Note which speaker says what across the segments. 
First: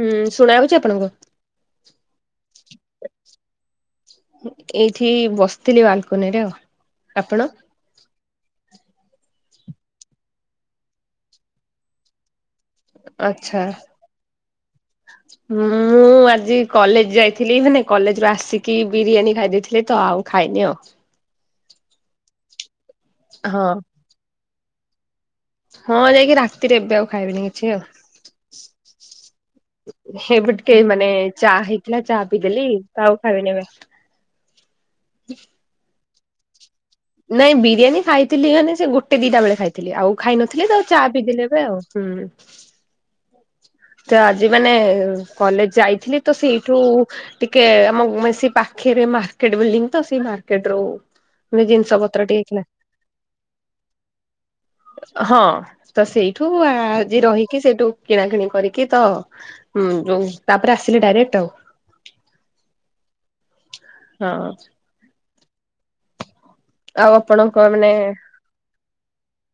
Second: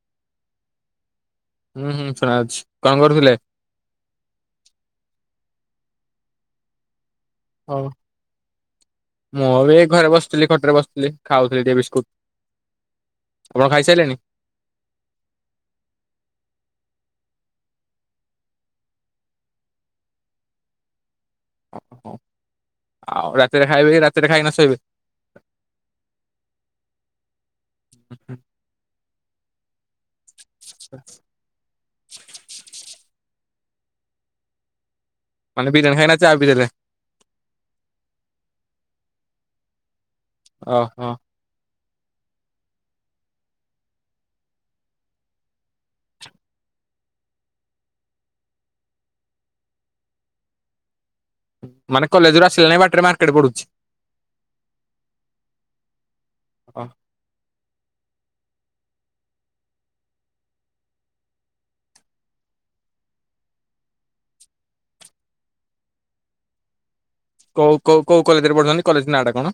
Speaker 1: ହୁଁ, ଶୁଣା ହଉଛି ଆପଣଙ୍କୁ।
Speaker 2: ହୁଁ, ହୁଁ, ଶୁଣା ହୋଉଛି।
Speaker 1: ଏଇଠି ବସି ତଥିଲି ବାଲକୁନରେଉ ଆପଣ?
Speaker 2: ହଉ। ମୁଁ ଏ ଘରେ ବସିଥିଲି ଖଟରେ ବସିଥିଲି ଖାଉଥିଲି ଟିକେ ବିସ୍କୁଟ
Speaker 1: ଆଛା
Speaker 2: ଆପଣ ଖାଇସାରିଲେଣି?
Speaker 1: ମୁଁ ଆଜି କଲେଜ ଯାଇଥିଲି ମାନେ କଲେଜୁ ଆସିକି ବିରିୟାନୀ ଖାଇ ଦେଇେଇଥିଲେ ତ ଆଉ ଖାଇନି ଆଉ
Speaker 2: ଓ ହୋ, ଆଉ ରାତିରେ
Speaker 1: ହଁ
Speaker 2: ଖାଇବେନି ରାତିରେ ଖାଇକିନା ଶୋଇବେ
Speaker 1: ହଁ ଯାଇକି ରାତିରେ ଏବେ ଆଉ ଖାଇବନି ଛି ଆଉ ଏପଟିକେ ମାନେ ଚା ହେଇଥିଲା ଚା ପିଇଦେଲି ତ ଆଉ ଖାଇବିନି ଆଉ
Speaker 2: ମାନେ ବିରିୟାନି ଖାଇବେ ନା ଚାପିିଲଦେଲେ
Speaker 1: ନାଇଁ ବିରିୟାନୀ ଖାଇଥିଲି ମାନେ ସେ ଗୋଟେ ଦିଟା ବେଳେ ଖାଇଥିଲି ଆଉ ଖାଇ ନଥିଲି ଚା
Speaker 2: ଓହୋ।
Speaker 1: ପିଦେଲି ଏବେ ଆଉ ହୁଁ, ତ ଆଜି ମାନେ କଲେଜ ଯାଇଥିଲି ତ ସେଇଠୁ ଟିକେ ଆମ ପାଖରେ ମାର୍କେଟ ବିଲଡିଂ ତ ସେଇ ମାର୍କେଟ ରୁ ମ ଜିନିଷ
Speaker 2: ମାନେ
Speaker 1: ପତ୍ରଟିିକ
Speaker 2: କଲେଜରୁ
Speaker 1: ହେଇଥିଲା
Speaker 2: ଆସିଲା ନାଇଁ ବାଟରେ ମାର୍କେଟ ପଡୁଛି
Speaker 1: ହଁ ତ ସେଇଠୁ ଆଜି ରହିକି ସେଇଠୁ କିଣା କିିଣି କରିକି ତ ତାପରେ ଆସିଲି ଡାଇରେକ୍ଟ ଆଉ ହଁ ଆଉ ଆପଣଙ୍କ
Speaker 2: କୋଉ
Speaker 1: ମାନେ
Speaker 2: କୋଉ କୋଉ କଲେଜରେ ପଢୁଛନ୍ତି କଲେଜ ନାଁ ଟା କଣ?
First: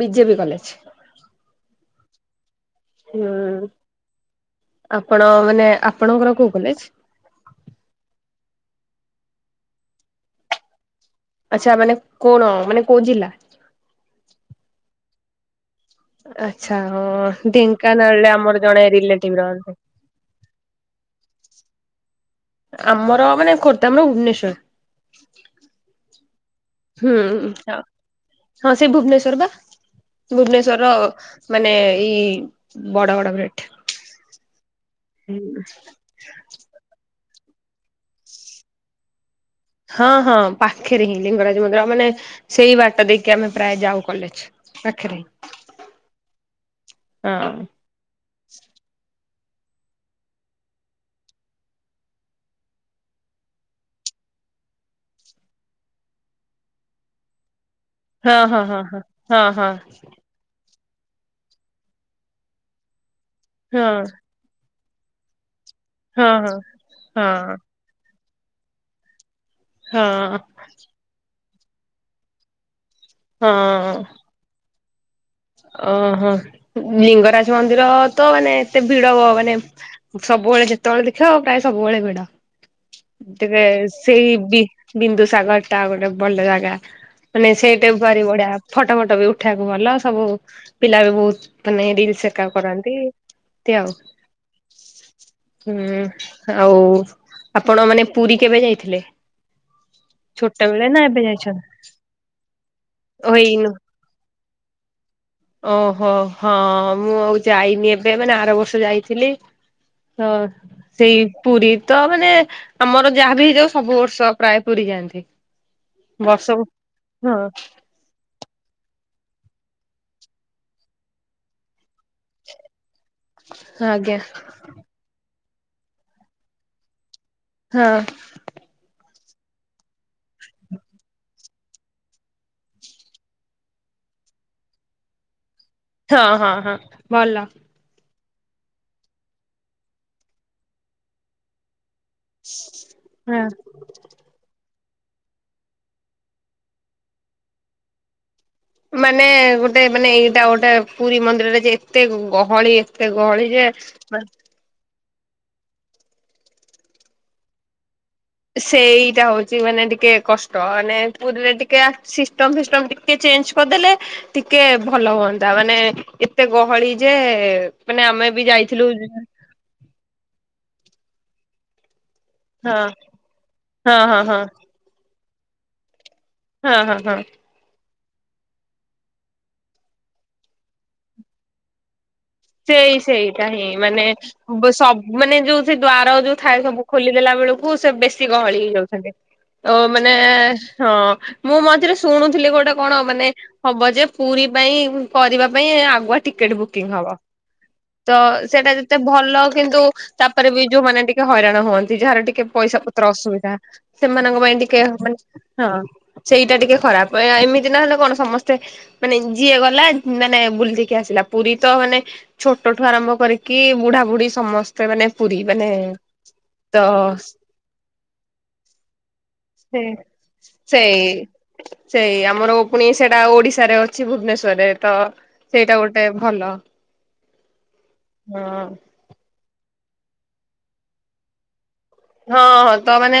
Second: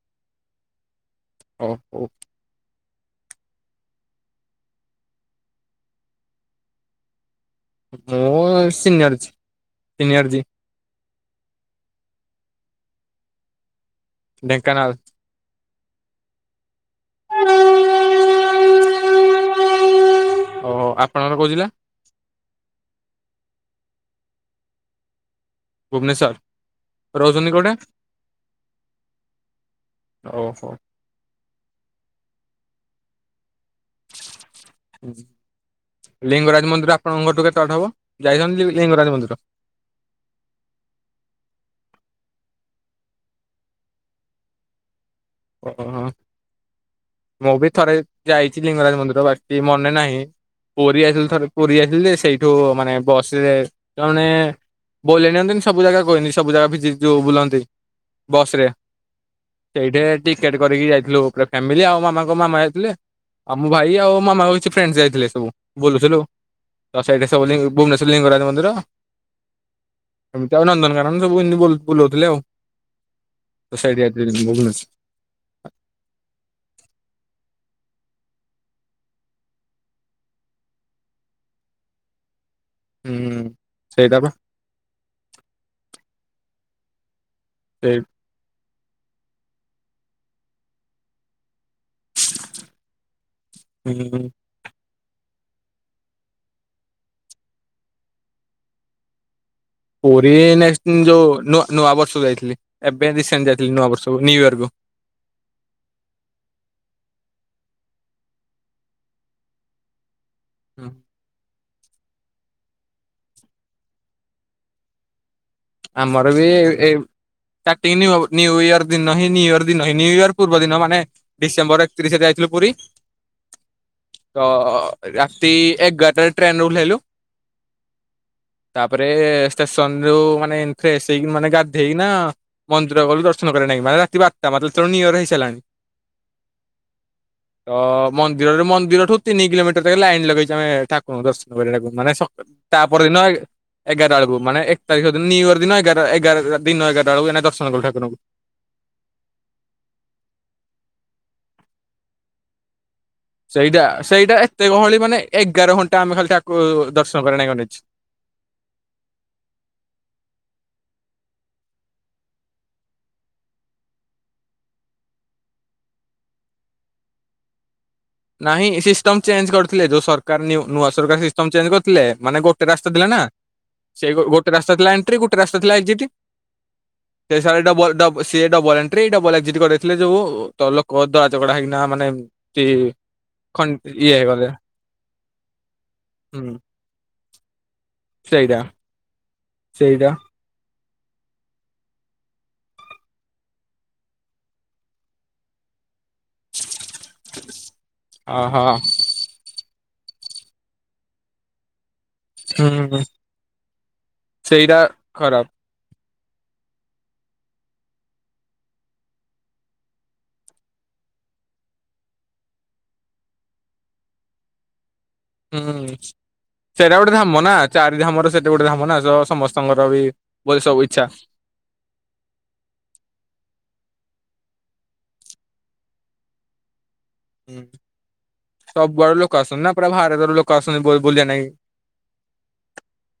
Speaker 1: ବିଜେପି କଲେଜ
Speaker 2: ଓ ହଉ
Speaker 1: ହୁଁ ଆପଣ ମାନେ ଆପଣଙ୍କର କୋଉ କଲେଜ
Speaker 2: ମୁଁ ସିନିୟରଜି ସିନିୟରଜି
Speaker 1: ଆଛା ମାନେ କଣ ମାନେ କୋଉ ଜା
Speaker 2: ଢେଙ୍କାନାଳ
Speaker 1: ଆଛା ଢେଙ୍କାନାଳରେ ଆମର ଜଣେ ରିଲେଟିଭ ରହନ୍ତି।
Speaker 2: ଓହୋ ଆପଣଙ୍କର କହୁଜିଲ୍ଲା
Speaker 1: ଆମର ମାନେ ଖୋର୍ଦ୍ଧା ଆମର ଭୁବନେଶର
Speaker 2: ଭୁବନେଶ୍ୱର
Speaker 1: ହୁଁ
Speaker 2: ରହୁଛନ୍ତି କୋଉଠେ
Speaker 1: ହଁ ସେ ଭୁବନେଶ୍ଵର ବା
Speaker 2: ଓହୋ।
Speaker 1: ଭୁବନେଶ୍ଵର ମାନେ ଏଇ ବଡ ବଡ ଭେ
Speaker 2: ଲିଙ୍ଗରାଜ ମନ୍ଦିର ଆପଣଙ୍କଠୁ କେତେ ଟ ହବ ଯାଇଛନ୍ତି ଲିଙ୍ଗରାଜ ମନ୍ଦିର
Speaker 1: ହଁ ହଁ ପାଖରେ ହିଁ ଲିଙ୍ଗରାଜ ମନ୍ଦିର ମାନେ ସେଇ ବାଟ ଦେଇକି ଆମେ ପ୍ରାୟ ଯାଉ କଲେଜ ପାଖରେ ହିଁ?
Speaker 2: ଓହୋ
Speaker 1: ହଁ
Speaker 2: ମୁଁ ବି ଥରେ ଯାଇଛି ଲିଙ୍ଗରାଜ ମନ୍ଦିର ବାସ ସେ ମନେ ନାହିଁ ପୁରୀ ଆସିଲି ଥରେ ପୁରୀ ଆସିଲି ଯେ ସେଇଠୁ ମାନେ ବସରେ ସେମାନେ ବୋଲେଇ ନିଅନ୍ତିନି ସବୁ ଜାଗା କହିନି ସବୁ ଜାଗା ଭି ଯୋଉ ବୁଲନ୍ତି।
Speaker 1: ହଁ
Speaker 2: ବସ
Speaker 1: ହଁ
Speaker 2: ରେ
Speaker 1: ହଁ ହଁ ହଁ
Speaker 2: ସେଇଠି
Speaker 1: ହଁ।
Speaker 2: ଟିକେଟ କରିକି ଯାଇଥିଲୁ ପୁରା ଫ୍ୟାମିଲି ଆଉ ମାମାଙ୍କ ମାମା ଯାଇଥିଲେ। ଆମ
Speaker 1: ହଁ
Speaker 2: ଭାଇ ଆଉ ମାମା ହୋଉ ଛି ଫ୍ରେଣ୍ଡସେ ଯାଇଥିଲେ ସବୁ। ବୁଲୁଥିଲୁ
Speaker 1: ହଁ
Speaker 2: ତ
Speaker 1: ହଁ ହଁ
Speaker 2: ସେଇଠି ସବୁ ଲି ଭୁବନେଶ୍ୱର ଲିଙ୍ଗରାଜ ମନ୍ଦିର
Speaker 1: ହଁ ହଁ ହଁ
Speaker 2: ଆମେ ତ ନନ୍ଦନ କର ସବୁ ହିନ୍ଦୁ ବୁଲୁଉଥିଲେ ଆଉ [unintelligible]
Speaker 1: ହଁ
Speaker 2: ଭୁବନେଶ୍ୱର
Speaker 1: ଓହୋ ଲିଙ୍ଗରାଜ ମନ୍ଦିର ତ ମାନେ ଏତେ ଭିଡ ହ ମାନେ ସବୁବେଳେ ଯେତେବେଳେ ଦେଖିବା ପ୍ରାୟ ସବୁବେଳେ ଭିଡ।
Speaker 2: ହୁଁ
Speaker 1: ଟେବେ
Speaker 2: ସେଇଟା
Speaker 1: ସେଇ
Speaker 2: ବା
Speaker 1: ବି ବିନ୍ଦୁ ସାଗର ଟା ଗୋଟେ ଭଲ ଜାଗା ମାନେ ସେଇଟା
Speaker 2: ସେଇ
Speaker 1: ବି ପାରି ବଢିଆ ହ ଫଟ ଫଟ ବି ଉଠେଇ ବାକୁ ଭଲ ସବୁ ପିଲା ବି ବହୁତ ମାନେ ରିଲିସ ଏକା କରନ୍ତି ନ୍ତି ଆଉ
Speaker 2: ହୁଁ।
Speaker 1: [inaudible] ହୁଁ ଆଉ ଆପଣ ମାନେ ପୁରୀ କେବେ ଯାଇଥିଲେ?
Speaker 2: ପୁରୀ
Speaker 1: ଛୋଟବେଳେ ନା ଏବେ
Speaker 2: ଯୋଉ ନୂ
Speaker 1: ଯାଇଛନ୍ତି?
Speaker 2: ନୂଆ ବର୍ଷ ଯାଇଥିଲି ଏବେ
Speaker 1: ଓ
Speaker 2: ରିସେଣ୍ଟ
Speaker 1: ଏଇନୁ
Speaker 2: ଯାଇଥିଲି ନୂଆ ବର୍ଷକୁୁ ନିଉୟର୍। କୁହ
Speaker 1: ଓହୋ ହଁ ମୁଁ ଆଉ ଯାଇନି ଏବେ ମାନେ ଆର ବର୍ଷ ଯାଇଥିଲି ହଁ ସେଇ ପୁରୀ ତ ମାନେ ତମର ଯାହାବି ହେଇଯାଉ ସବୁ ବର୍ଷ ପ୍ରାୟ ପୁରୀ ଯାଆନ୍ତି।
Speaker 2: ଆମର ବି
Speaker 1: ବର୍ଷକୁ
Speaker 2: [unintelligible]
Speaker 1: ହଁ
Speaker 2: ନ୍ୟୁଇୟର ଦିନ ହିଁ ନ୍ୟୁୟର ଦିନ ହିଁ ନ୍ୟୁଇୟର୍ ପୂର୍ବ ଦିନ ମାନେ ଡିସେମ୍ବର ଏକତିରିଶରେ ଯାଇଥିଲୁ ପୁରୀ।
Speaker 1: ଆଜ୍ଞା
Speaker 2: [inaudible] ତ ଅ ଯା ତି ଏଗାର ଟା ରେ ଟ୍ରେନରୁୁ ଉଲେଇଲୁ
Speaker 1: ହଁ। [inaudible]
Speaker 2: ରେ ଷ୍ଟେସନ୍ ରୁ ମା ମାନେ ଫ୍ରେସ୍ ହେଇକି ମାନେ ଗାଧେଇକି ମନ୍ଦିର ଗଲୁ ଦର୍ଶନ କରିବା ଲାଗି ମାନେ ରାତି ବାରଟା ମାନେ ହେତଳୁ ନିୟର ହେଇସାରିଲାଣି।
Speaker 1: ହଁ ହଁ ହଁ ଭଲ।
Speaker 2: ତ ମନ୍ଦିରରେ ମନ୍ଦିରଠୁ ତିନି କିଲୋମିର ରେ ଲାଇନ ଲଗେଇ ଥିବେ ଠାକୁରଙ୍କୁ ଦର୍ଶନ କରିବାକୁ। ମାନେ ତା ପରଦିନ
Speaker 1: ହଁ।
Speaker 2: ଏଗାର ଟା ବେଳକୁ ମାନେ ଏ। [inaudible] ନ୍ୟୁ ଇୟର ଦିନ ଏଗାର ଟା ଏଗାର ଦିନ ଏଗାର ଟା ବେଳକୁ ଦର୍ଶନ କଲୁ ଠାକୁରଙ୍କୁ।
Speaker 1: ମାନେ ଗୋଟେ ମାନେ ଏଇଟା ଗୋଟେ ପୁରୀ ମନ୍ଦିର ରେ ଯେ ଏତେ ଗହଳି ଏ
Speaker 2: ସେଇଟା ସେଇଟା ଏତେ ଗହଳି ମାନେ ଏଗାର ଘଣ୍ଟା ଆମେ ଖାଲି ତାକୁ ଦର୍ଶନ କରେ ନାଇଁଛି।
Speaker 1: ସେଇଟା ହଉଛି ମାନେ ଟିକେ କଷ୍ଟ ମାନେ ପୁରୀରେ ଟିକେ ସିଷ୍ଟମ ଫିଷ୍ଟମ ଟିକେ ଚେଞ୍ଜ କରିଦେଲେ ଟିକେ ଭଲ ହୁଅନ୍ତା। ମାନେ ଏତେ ଗହଳି ଯେ ମାନେ ଆମେ ବି
Speaker 2: ନାହିଁ
Speaker 1: ଯାଇଥିଲୁ
Speaker 2: ସିଷ୍ଟମ ଚେଞ୍ଜ କରିୁଥିଲେ ଯୋଉ ସରକାର ନୂଆ ସରକାର ସିଷ୍ଟମ୍ ଚେଞ୍ଜ କରିଥିଲେ ମାନେ ଗୋଟେ
Speaker 1: ହଁ
Speaker 2: ରାସ୍ତା ଥିଲା ନା
Speaker 1: ହଁ
Speaker 2: ସେଇ
Speaker 1: ହଁ ହଁ
Speaker 2: ଗୋଟେ ରାସ୍ତା ଥିଲା ଏ ଏ ଗୋଟେ ରାସ୍ ଥିଲା ଏକ୍ଜିଟି
Speaker 1: ହଁ ହଁ ହଁ
Speaker 2: ସେ ସାର ଡଡ ସିଏ ଡବଲ ଏଣ୍ଟ୍ରି ଡବଲ ଏକ୍ଜିଟ୍ଥିଲେ ଯୋଉ ତଲକ ଦରାଗଡା ହେଇକି ମାନେ ଇଏ
Speaker 1: ସେଇ ସେଇଟା
Speaker 2: ଖ
Speaker 1: ହିଁ ମାନେ
Speaker 2: ହେଇଗଲେ
Speaker 1: ସବ ମାନେ ଯୋଉ ସେ ଦ୍ଵାର ଯୋଉ
Speaker 2: ହୁଁ
Speaker 1: ଥାଏ ସବୁ ଖୋଲି ନଲାବେଳକୁ କୁ ସେ ବେଶୀ
Speaker 2: ସେଇଟା
Speaker 1: ଗହଳି ହେଇ ଯାଉଛନ୍ତି। ଆ
Speaker 2: ସେଇଟା
Speaker 1: ମାନେ ହଁ ମୁଁ ମଝିରେ ଶୁଣୁଥିଲି ଗୋଟେ କଣ ମାନେ ହବ ଯେ ପୁରୀ ପାଇଁ କରିବା ପାଇଁ ଆଗୁଆ ଟିକେଟ ବୁକିଂ ହବ। ତ
Speaker 2: ଅହୋ
Speaker 1: ସେଇଟା ଯେତେ ଭଲ। କିନ୍ତୁ ତାପରେ ବି ଯୋଉମାନେ ଟିକେ ହଇରାଣ ହୁଅନ୍ତି। ଯାହାର ଟିକେ ପଇସା
Speaker 2: ହୁଁ
Speaker 1: ପତ୍ର ଅସୁବିଧା ସେମାନଙ୍କ ପାଇଁ ଟିକେ
Speaker 2: ସେଇଟା
Speaker 1: ମାନେ
Speaker 2: ଖରାପ
Speaker 1: ହଁ ସେଇଟା ଟିକେ ଖରାପ ଏମିତି ନହେଲେ କଣ ସମସ୍ତେ ମାନେ ଯିଏ ଗଲା ମାନେ ବୁଲିକି ଆସିଲା ପୁରୀ ତ ମାନେ ଛୋଟଠୁ ଆରମ୍ଭ କରିକି ବୁଢା ବୁଢୀ ସମସ୍ତେ ମାନେ ପୁରୀ ମାନେ
Speaker 2: ହୁଁ
Speaker 1: ତ
Speaker 2: ସେଇଟା ଗୋଟେ ଧାମ ନା ଚାରି ଧାମର ସେଟା ଗୋଟେ ଧାମ ନା ତ
Speaker 1: ସେ
Speaker 2: ସମସ୍ତଙ୍କର ବି ବୋଲି ସବୁ
Speaker 1: ସେଇ
Speaker 2: ଇଚ୍ଛା
Speaker 1: ସେଇ ଆମର ପୁଣି ସେଟା ଓଡିଶାରେ ଅଛି ଭୁବନେଶ ରେ ତ ସେଇଟା ଗୋଟେ ଭଲ।
Speaker 2: ହୁଁ
Speaker 1: ହଁ
Speaker 2: ସବୁ ଆଡୁ ଲୋକ ଆସନ ନା। ପୁରା ଭାରତର ଲୋକ ଆସଛନ୍ତି ବୁଲିଲେ ନାଗୀ।
Speaker 1: ହଁ ହଁ ତ ମାନେ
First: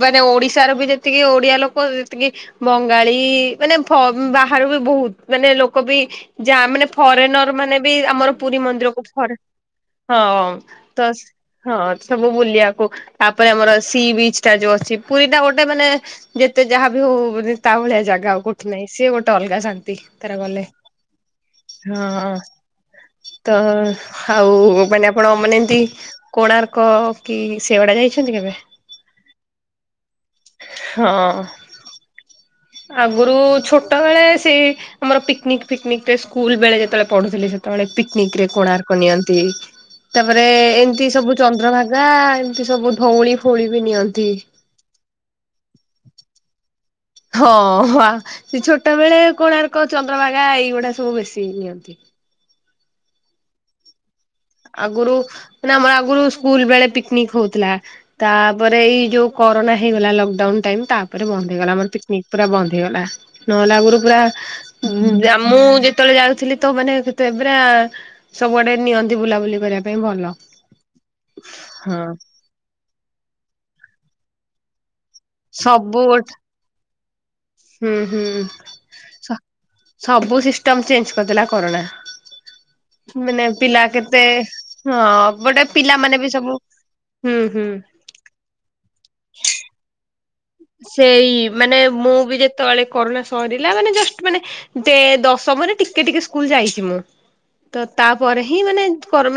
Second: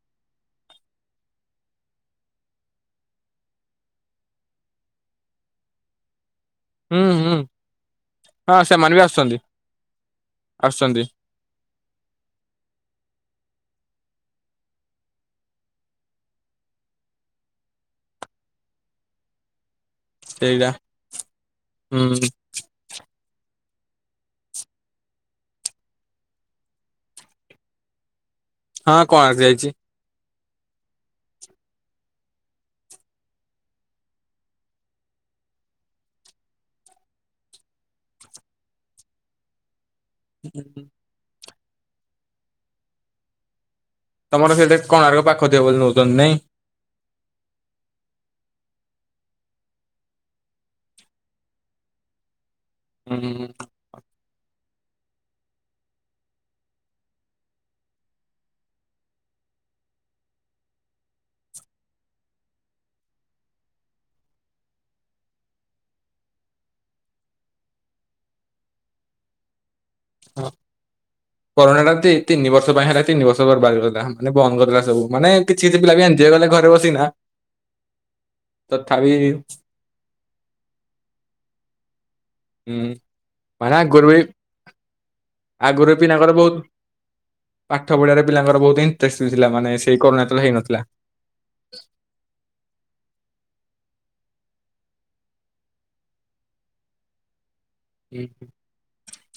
Speaker 1: ମାନେ ଓଡିଶାର ବି ଯେତିକି ଓଡିଆ ଲୋକ ଯେତିକି ବଙ୍ଗାଳୀ ମାନେ ବାହାରୁ ବି ବହୁତ ମାନେ ଲୋକ ବି ଯାହା ମାନେ
Speaker 2: ହୁଁ ହୁଁ
Speaker 1: ଫରେନର ମାନେ ବି ଆମର ପୁରୀ
Speaker 2: ହଁ ସେମାନେ ବି
Speaker 1: ମନ୍ଦିରକୁ ଫରେ
Speaker 2: ଆସୁଛନ୍ତି
Speaker 1: ହଁ ତ
Speaker 2: ଆସୁଛନ୍ତି
Speaker 1: ହଁ ସବୁ ବୁଲିବାକୁ ତାପରେ ଆମର ସି ବିଚ ଟା ଯୋଉ ଅଛି ପୁରୀ ଟା ଗୋଟେ ମାନେ ଯେତେ ଯାହା ବି ହଉାନ ତା ଭଳିଆ ଜାଗା ଆଉ କୋଠି ନାହିଁ ସିଏ ଗୋଟେ ଅଲଗା ଶାନ୍ତି। ତି ତର କଲେ
Speaker 2: ସେଇଟା ହୁଁ
Speaker 1: ହଁ। ତ ଆଉ ମାନେ ଆପଣ ମାନେ ଏମତି କୋଣାର୍କ କି ସେଗୁଡ଼ା ଯାଇ ଛନ୍ତି କେବେ?
Speaker 2: ହଁ କୋଣାର୍କ ଯାଇଛି।
Speaker 1: ହଁ। ଆଗରୁ ଛୋଟ ବଳେ ସେ ଆମର ପିକନିକ ଫିକନିକ ସ୍କୁଲ ବେଳେ ଯେତେବେଳେ ପଢୁଥିଲି ସେତେବେଳେ ପିକନିକରେ କୋଣାର୍କ ନିଅନ୍ତି। ତାପରେ ଏମତି ସବୁ ଚନ୍ଦ୍ରଭାଗା ଏମିତି ସବୁ ଧଉଳି ଫୋଳି
Speaker 2: ତମର ସେଇଟା କୋଣାର୍କ ପାଖ ଥିବ ବୋଲି ନେଉଛନ୍ତି ନାଇଁ।
Speaker 1: ହଁ ସେ ଛୋଟ ବେଳେ କୋଣାର୍କ ଚନ୍ଦ୍ରଭାଗା ଏଇଗୁଡା ସବୁ ବେଶୀ ନିଅନ୍ତି।
Speaker 2: ହୁଁ।
Speaker 1: ଆଗରୁ ସୁନା ମାନେ ଆମର ଆଗରୁ ସ୍କୁଲ ବେଳେ ପିକନିକ ହଉଥିଲା। ତାପରେ ଏଇ ଯୋଉ କରୋନା ହେଇଗଲା ଲକଡାଉନ ଟାଇପ୍ ତାପରେ ବନ୍ଦ ହେଇଗଲା। ଆମର ପିକନିକ ପୁରା ବନ୍ଦ ହେଇଗଲା ନହେଲେ ଆଗରୁ ପୁରା ମୁଁ ଜାମୁ ଯେତେବେଳେ ଯାଉଥିଲି। ତ ମାନ ସେତେବେଳ ପୁରା ସବୁଆଡ଼େ ନିଅ ବୁଲାବୁଲି କରିବା
Speaker 2: ହଁ କରୋନା
Speaker 1: ହଁ
Speaker 2: ଟା ତିନି ବର୍ଷ ପାଇଁ ହେ ତିନି ବର୍ଷ ପୁରା ବରବାଦ କ ପ୍ଳାଣ୍ଟ ପ୍ଲୁଟ ବନ୍ଦ କରିଦେଲା ସବୁ। ମାନେ କିଛି କିଛି ପିଲା
Speaker 1: ସବୁ
Speaker 2: ବି ଆଣଥିବେ
Speaker 1: ଗୋଟେ
Speaker 2: କଲେ ଘରେ ବସି କିନା।
Speaker 1: ହୁଁ ହୁଁ ସ ସବୁ ସିଷ୍ଟମ୍ ଚେଞ୍ଜ କରିଦେଲା କରୋନା।
Speaker 2: ହୁଁ ମାନେ
Speaker 1: ପିଲା
Speaker 2: ଆଗରୁ ବି
Speaker 1: କେତେ ହଁ ଗୋଟେ
Speaker 2: [inaudible] ଆଗରୁ
Speaker 1: ପିଲାମାନେ ବି
Speaker 2: ପିଲାଙ୍କର
Speaker 1: ସବୁ
Speaker 2: ବହୁତ
Speaker 1: ହୁଁ
Speaker 2: [inaudible]
Speaker 1: ହୁଁ।
Speaker 2: ପାଠ ପଢାରେ ପିଲାଙ୍କର ବହୁତ ଇଣ୍ଟଷ୍ଟଥିଲା। ମାନେ ସେଇ କରୋନା ଯେତେବେଳେ ହେଇନଥିଲା।
Speaker 1: ସେଇ ମାନେ ମୁଁ ବି ଯେତେବେଳେ କରୋନା ସରିଲା ମାନେ ଜଷ୍ଟ ମାନେ ଦେ ଦଶମରେ ଟିକେ ଟିକେ ସ୍କୁଲ ଯାଇଛି ମୁଁ। ତ ତାପରେ ହିଁ ମାନେ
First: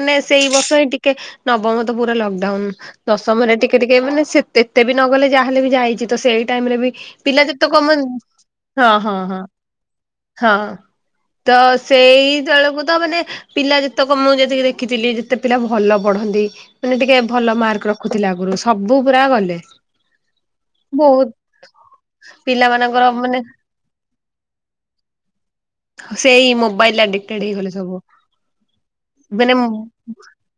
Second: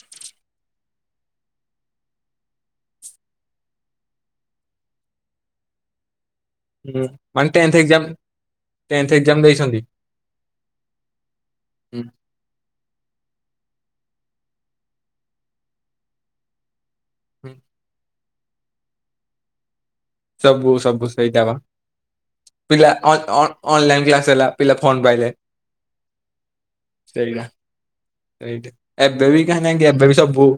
Speaker 1: ମାନେ ସେଇ ବର୍ଷ ଟି କେ ନବମ ତ ପୁରା ଲକଡାଉନ। ଦଶମରେ ଟିକେ ଟିକେ ମାନେ ସେ ଏତେ ବି ନ ଗଲେ ଯାହେଲେ ବି ଯାଇଛି। ତ ସେ ଟାଇମ୍ ରେ ବି ପିଲା
Speaker 2: ମାନେ
Speaker 1: ଯେତେ
Speaker 2: ଟେନ୍ଥ
Speaker 1: କମ
Speaker 2: ଏକ୍ଜାମ
Speaker 1: ହଁ
Speaker 2: ଟେନ୍ଥ
Speaker 1: ହଁ
Speaker 2: ଏକ୍ଜାମ
Speaker 1: ହଁ
Speaker 2: ଦେଇଛନ୍ତି।
Speaker 1: ହଁ ତ ସେଇ ତଳକୁ ତ ମାନେ ପିଲା ଯେ ତକ ମୁଁ ଯେତିକି ଦେଖିଥିଲି ଯେତେ ପିଲା ଭଲ ପଢନ୍ତି। ମାନେ ଟିକେ ଭଲ ମାର୍କ ରଖୁ ଥିଲା ଆଗରୁ ସବୁ ପୁରା ଗଲେ।
Speaker 2: ସବୁ ସବୁ ସେଇଟା ବା
Speaker 1: ବହୁତ [inaudible] ପିଲା ମାନଙ୍କର ମାନେ
Speaker 2: ଅନଲାଇନ କ୍ଲାସ ହେଲା ପିଲା ଫୋନ ପାଇଲେ।
Speaker 1: [inaudible] ସେଇ ମୋବାଇଲ ଆଡିକ୍ଟେଡ
Speaker 2: ସେଇଟା
Speaker 1: ହେଇଗଲେ ସବୁ।
Speaker 2: ଏବେ ବି
Speaker 1: ମାନେ
Speaker 2: କାହିଁ ନାଁ ଏବେ ବି ସବୁ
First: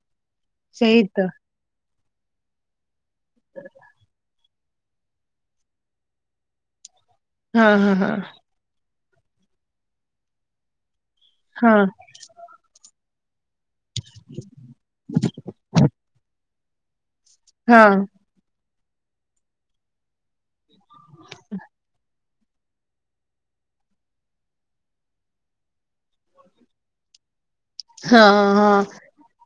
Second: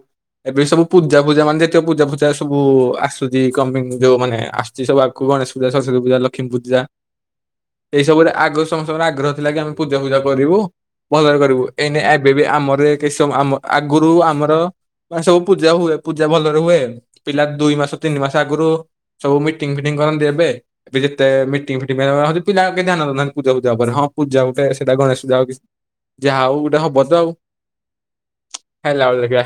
Speaker 2: ଏବେ ସବୁ
Speaker 1: ସେଇ
Speaker 2: ପୂଜା
Speaker 1: ତ
Speaker 2: ପୂଜା ମାନେ ଜେତିକ ପୂଜା ଜା ସବୁ ଆସ ଶୁଚି କମିଙ୍ଗ ଯୋଉ ମାନେ ଆସୁଛି ସବୁ ଆଗକୁ ଗଣେଶ ପୂଜା ସରସ୍ଵତି ପୂଜା ଲକ୍ଷ୍ମୀ ପୂଜା।
Speaker 1: ହଁ
Speaker 2: [inaudible]
Speaker 1: ହଁ
Speaker 2: ଏଇସବୁରେ ଆଗରୁ ସମସ୍ତେ ଆଗ୍ରହ ଥିଲା କି ଆମେ ପୂଜା ଫୂଜା କରିବୁ। ବଜାର କରିବୁ
Speaker 1: ହଁ
Speaker 2: ଏଇନେ ଆ ମରେ କେ ସବୁ ଆମ ଆଗରୁ ଆମର ବା ସବୁ ପୂଜା ହୁଏ ପୂଜା ଭଲ କରୁ ଏ ପିଲା
Speaker 1: ହଁ
Speaker 2: ଦୁଇ
Speaker 1: ହଁ
Speaker 2: ମାସ ତିନି ମାସ ଆଗରୁ ସବୁ ମିଟିଙ୍ଗ୍ ଫିଟିଙ୍ଗ୍ କରନ୍ତି ଏବେ। ଏବେ ଯେତେ ମିଟିଙ୍ଗ୍ ଫିଟିଙ୍ଗ୍ ପିଲା ଆଉ କେ ଧ୍ୟାନ ଦଉନାହାନ୍ତି ପୂଜା ଫୂଜା ଉପରେ ହଁ ପୂଜା ଗୋଟେ ସେଇଟା ଗଣେଶ ପୂଜା ହଉ କି ଯାହାଉ ଗୋଟେ ହବ ଯାଉ
Speaker 1: ହଁ ହଁ।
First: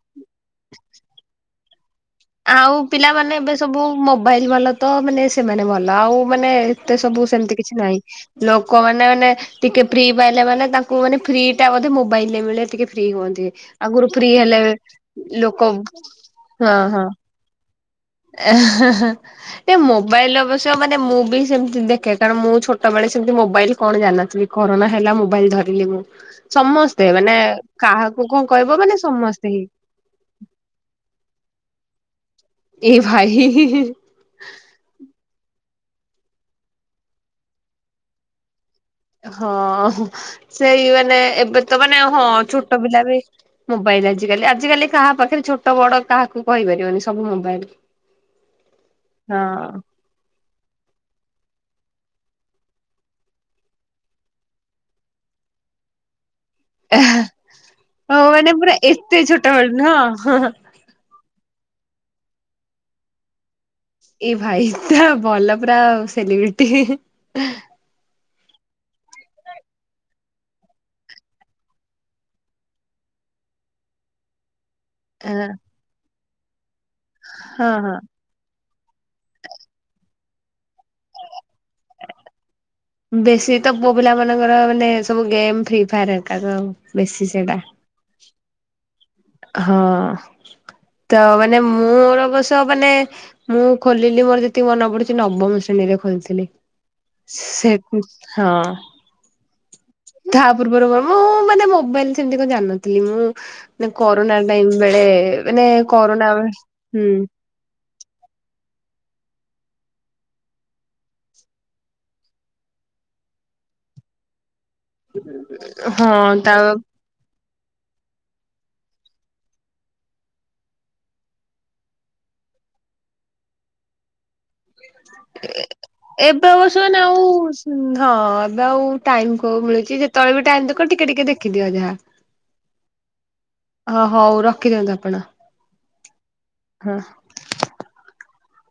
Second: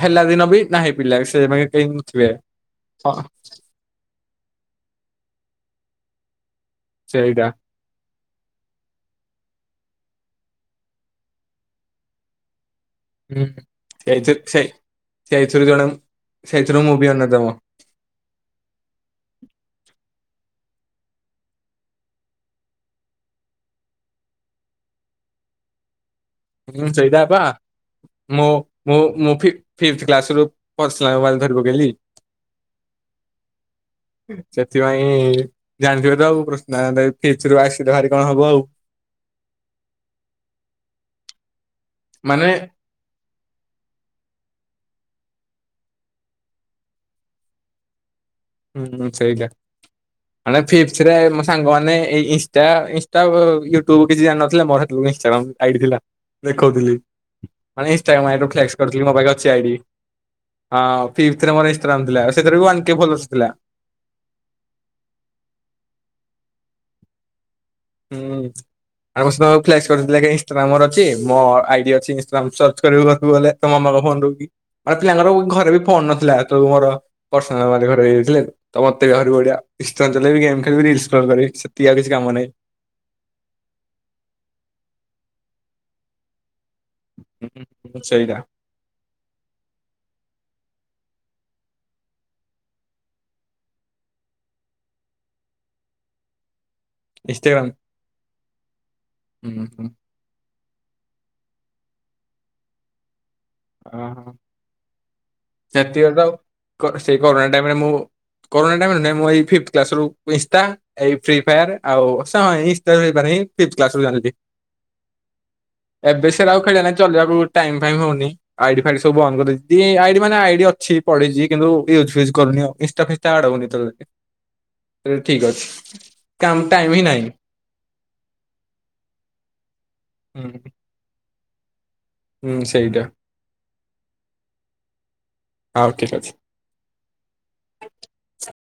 Speaker 2: ହେଲା ଦିନ ବି ନାହିଁ ପିଲା ସେ ମିଟିଙ୍ଗ୍
Speaker 1: ଆଉ ପିଲାମାନେ ଏବେ ସବୁ ମୋବାଇଲ ଭଲ ତ ମାନେ ସେମାନେ ଭଲ। ଆଉ ମାନେ ଏତେ ସବୁ
Speaker 2: ସେଇଟା
Speaker 1: ସେମତି କିଛି ନାହିଁ ଲୋକମାନେ ମାନେ ଟିକେ ଫ୍ରି ପାଇଲା ମାନେ ତାଙ୍କୁ ମାନେ ଫ୍ରି ଟା ବୋଧେ ମୋବାଇଲରେ ମିଳେ ଟିକେ। ଫ୍ରି ହୁଅନ୍ତି
Speaker 2: ହୁଁ
Speaker 1: ଆଗରୁ ଫ୍ରି
Speaker 2: ସେଇଥି
Speaker 1: ହେଲେ
Speaker 2: ସେଇ ସେଇଥିରୁ
Speaker 1: ଲୋକ
Speaker 2: ଜଣେ
Speaker 1: ହଁ
Speaker 2: ସେଇଥିରୁ ମୁଁ
Speaker 1: ହଁ।
Speaker 2: ବି [inaudible]
Speaker 1: ଏ ମୋବାଇଲ ଅବଶ୍ୟ ମାନେ ମୁଁ ବି ସେମତି ଦେଖେ, କାରଣ ମୁଁ ଛୋଟବେଳେ ସେମତି ମୋବାଇଲ କଣ ଜାନିନଥିଲି କରୋନା ହେଲା ମୋବାଇଲ ଧରିଲି ମୁଁ।
Speaker 2: ହଁ
Speaker 1: ସମସ୍ତେ
Speaker 2: ସେଇଟା
Speaker 1: ମାନେ
Speaker 2: ବା
Speaker 1: କାହାକୁ କଣ
Speaker 2: ମୁଁ
Speaker 1: କହିବ ମାନେ
Speaker 2: ମୁଁ
Speaker 1: ସମସ୍ତେ ହିଁ
Speaker 2: ଫିଫଥି କ୍ଲାସ୍ ରୁ ପର୍ସନାଲ ମୋବାଇଲ ଧରି ପକେଇଲି।
Speaker 1: ଏ ଭାଇ
Speaker 2: ସେଥିପାଇଁ ଜାଣିଥିବେ ତ ଆଉ ପ୍ରଶ୍ନ ଫିଚରୁୁ ଆସିଲେ ଭାରି କଣ ହବ ଆଉ।
Speaker 1: ହଁ ସେଇ ମାନେ ଏବେ ତ ମାନେ ହଁ ଛୋଟ ପିଲା ବି ମୋବାଇଲ ଆଜିକାଲି ଆଜିକାଲି କାହା ପାଖରେ ଛୋଟ ବଡ କାହାକୁ କହିପାରିବନି ସବୁ ମୋବାଇଲ।
Speaker 2: ହୁଁ ସେଇଟା
Speaker 1: ହଁ।
Speaker 2: ମାନେ ଫିଫଥିରେ ମୋ ସାଙ୍ଗ ମାନେ ମାନେ ଏଇ ଇନଷ୍ଟା ଇନଷ୍ଟା ଇୟୁଟୁବ୍ କିଛି ଜାଣିନଥିଲା ମୋର ସେତବେଳକୁ ଇନଷ୍ଟାଗ୍ରାମ୍ ଆଇଡି ଥିଲା। ଦେଖଉଥିଲି ମାନେ
Speaker 1: ହଉ
Speaker 2: ଇନଷ୍ଟାଗ୍ରାମ୍ ଆଇଡି ର
Speaker 1: ମାନେ ପୁରା
Speaker 2: ରିଫ୍ଲେକ୍ସ୍ କରିଥିଲି ମୋ
Speaker 1: ଏତେ
Speaker 2: ପାଖରେ
Speaker 1: ଛୋଟ
Speaker 2: ଅଛି
Speaker 1: ବେଳୁ
Speaker 2: ଆଇଡି
Speaker 1: ନୁହଁ
Speaker 2: ହଁ। ଫିଫଥିରେ ମୋର ଇନଷ୍ଟାଗ୍ରାମ୍ ଥିଲା ସେଥିରେ ୱନ୍ କେ ଫଲୋରସ୍ ଥିଲା।
Speaker 1: ଏଇ ଭାଇ ତ ଭଲ ପୁରା ସେଲିବ୍ରେଟି।
Speaker 2: ହୁଁ ଆଗୁରୁ କରିଥିଲା କି ଇନଷ୍ଟାଗ୍ରାମ୍ ମୋର ଅଛି ମୋ ଆଇଡି ଅଛି ଇନଷ୍ଟାଗ୍ରାମ୍ ସର୍ଚ କରିବାକୁ ଗଲେ ତୋ ମାମାଙ୍କ ଫୋନ ଆଗେ ପିଲାଙ୍କର
Speaker 1: ହଁ
Speaker 2: ଘରେ ବି ଫୋନ ନଥିଲା। ତୁମର? ପର୍ସନାଲ ମା
Speaker 1: ହଁ।
Speaker 2: ଘରେ ହେଇଯାଇଥିଲେ ତ। ତ ମତେ ବାହାର ବଢିଆ ଇନଷ୍ଟା ବି ଚଲେଇଲି ଗେମ୍ ଖେଳିବି ଇନଷ୍ଟଲ୍ କରିବି ସେତିକ ଆଉ କିଛି କାମ ନାହିଁ।
Speaker 1: ବେଶୀ ତ ପୁଅ ପିଲା ମାନଙ୍କର ମାନେ ସବୁ ଗେମ୍ ଫ୍ରି ଫାୟାର ଏକା ତ ଆଉ ବେଶୀ
Speaker 2: ହୁଁ
Speaker 1: ସେଟା।
Speaker 2: ହୁଁ, ସେଇଟା
Speaker 1: ହଁ ତ ମାନେ ମୋର ଅବଶ୍ୟ ମାନେ ମୁଁ ଖୋଲିଲି ମୋର ଯେତିକି ମନେ ପଡୁଛି ନବମ ଶ୍ରେଣୀରେ ଖୋଲିଥିଲି। ସେ ହଁ।
Speaker 2: ଉଁହୁଁ ହୁଁ।
Speaker 1: ତା ପୂର୍ବରୁ ମୁଁ ମାନେ ମୋବାଇଲ ସେମିତି କଣ ଜାଣିନଥିଲି ମୁଁ। ନା
Speaker 2: ଓହୋ
Speaker 1: କରୋନା ଟାଇମ୍ ବେଳେ ମାନେ
Speaker 2: ସେତିକି ତ ଆଉ
Speaker 1: କରୋନା [inaudible]
Speaker 2: କ
Speaker 1: ହୁଁ।
Speaker 2: ସେଇ କରୋନା ଟାଇମରେ ମୁଁ କରୋନା ଟାଇମ ରେ ନାଇ ମୁଁ ଏଇ ଫିଥି କ୍ଲାସ ରୁ ଏଫ୍ରି ଫେୟା ଆଉ ଇଂଷ୍ଟା ହେଇପାରେ ଫିଥୀ କ୍ଲାସ ରୁ ଜାଣିଲି। ଏବେ
Speaker 1: ହଁ
Speaker 2: ସେରା
Speaker 1: ତା
Speaker 2: ଆଉ ଖେଳିବା ନାହିଁ ଚଲେଇବାକୁ ଟାଇମ ଫାଇମ ହଉନି। ଆଇଡି ଫାଇଡ ସବୁ ବନ୍ଦ କରିଦେଇଚି, ଯିଏ ଏ ଆଇଡ ମାନେ ଆଇଡି ଅଛି ପଡିଚି କିନ୍ତୁ ୟୁଜୁ ଫ୍ୟୁଜ କରୁନି ଆଉ। ଇଂଷ୍ଟା ଫିଂଷ୍ଟା ଆଡ ହଉନି।
Speaker 1: ଏବେ
Speaker 2: କାମ ଟାଇମ
Speaker 1: ବସଉନ
Speaker 2: ହିଁ
Speaker 1: ଆଉ
Speaker 2: ନାହିଁ
Speaker 1: ହଁ ଏବେ ଆଉ ଟାଇମ କୋଉ ମିଳୁଛି ଯେତେବେଳେ ବି ଟାଇମ
Speaker 2: ହୁଁ
Speaker 1: ଦେଖ ଟିକେ ଟିକେ ଦେ ଖି ଦିଅ ଯାହା।
Speaker 2: ହୁଁ ସେଇଟା
Speaker 1: ହ ହଉ ରଖିଦିଅନ୍ତୁ ଆପଣ
Speaker 2: ହଉ ଠିକ ଅଛି।
Speaker 1: ହଁ।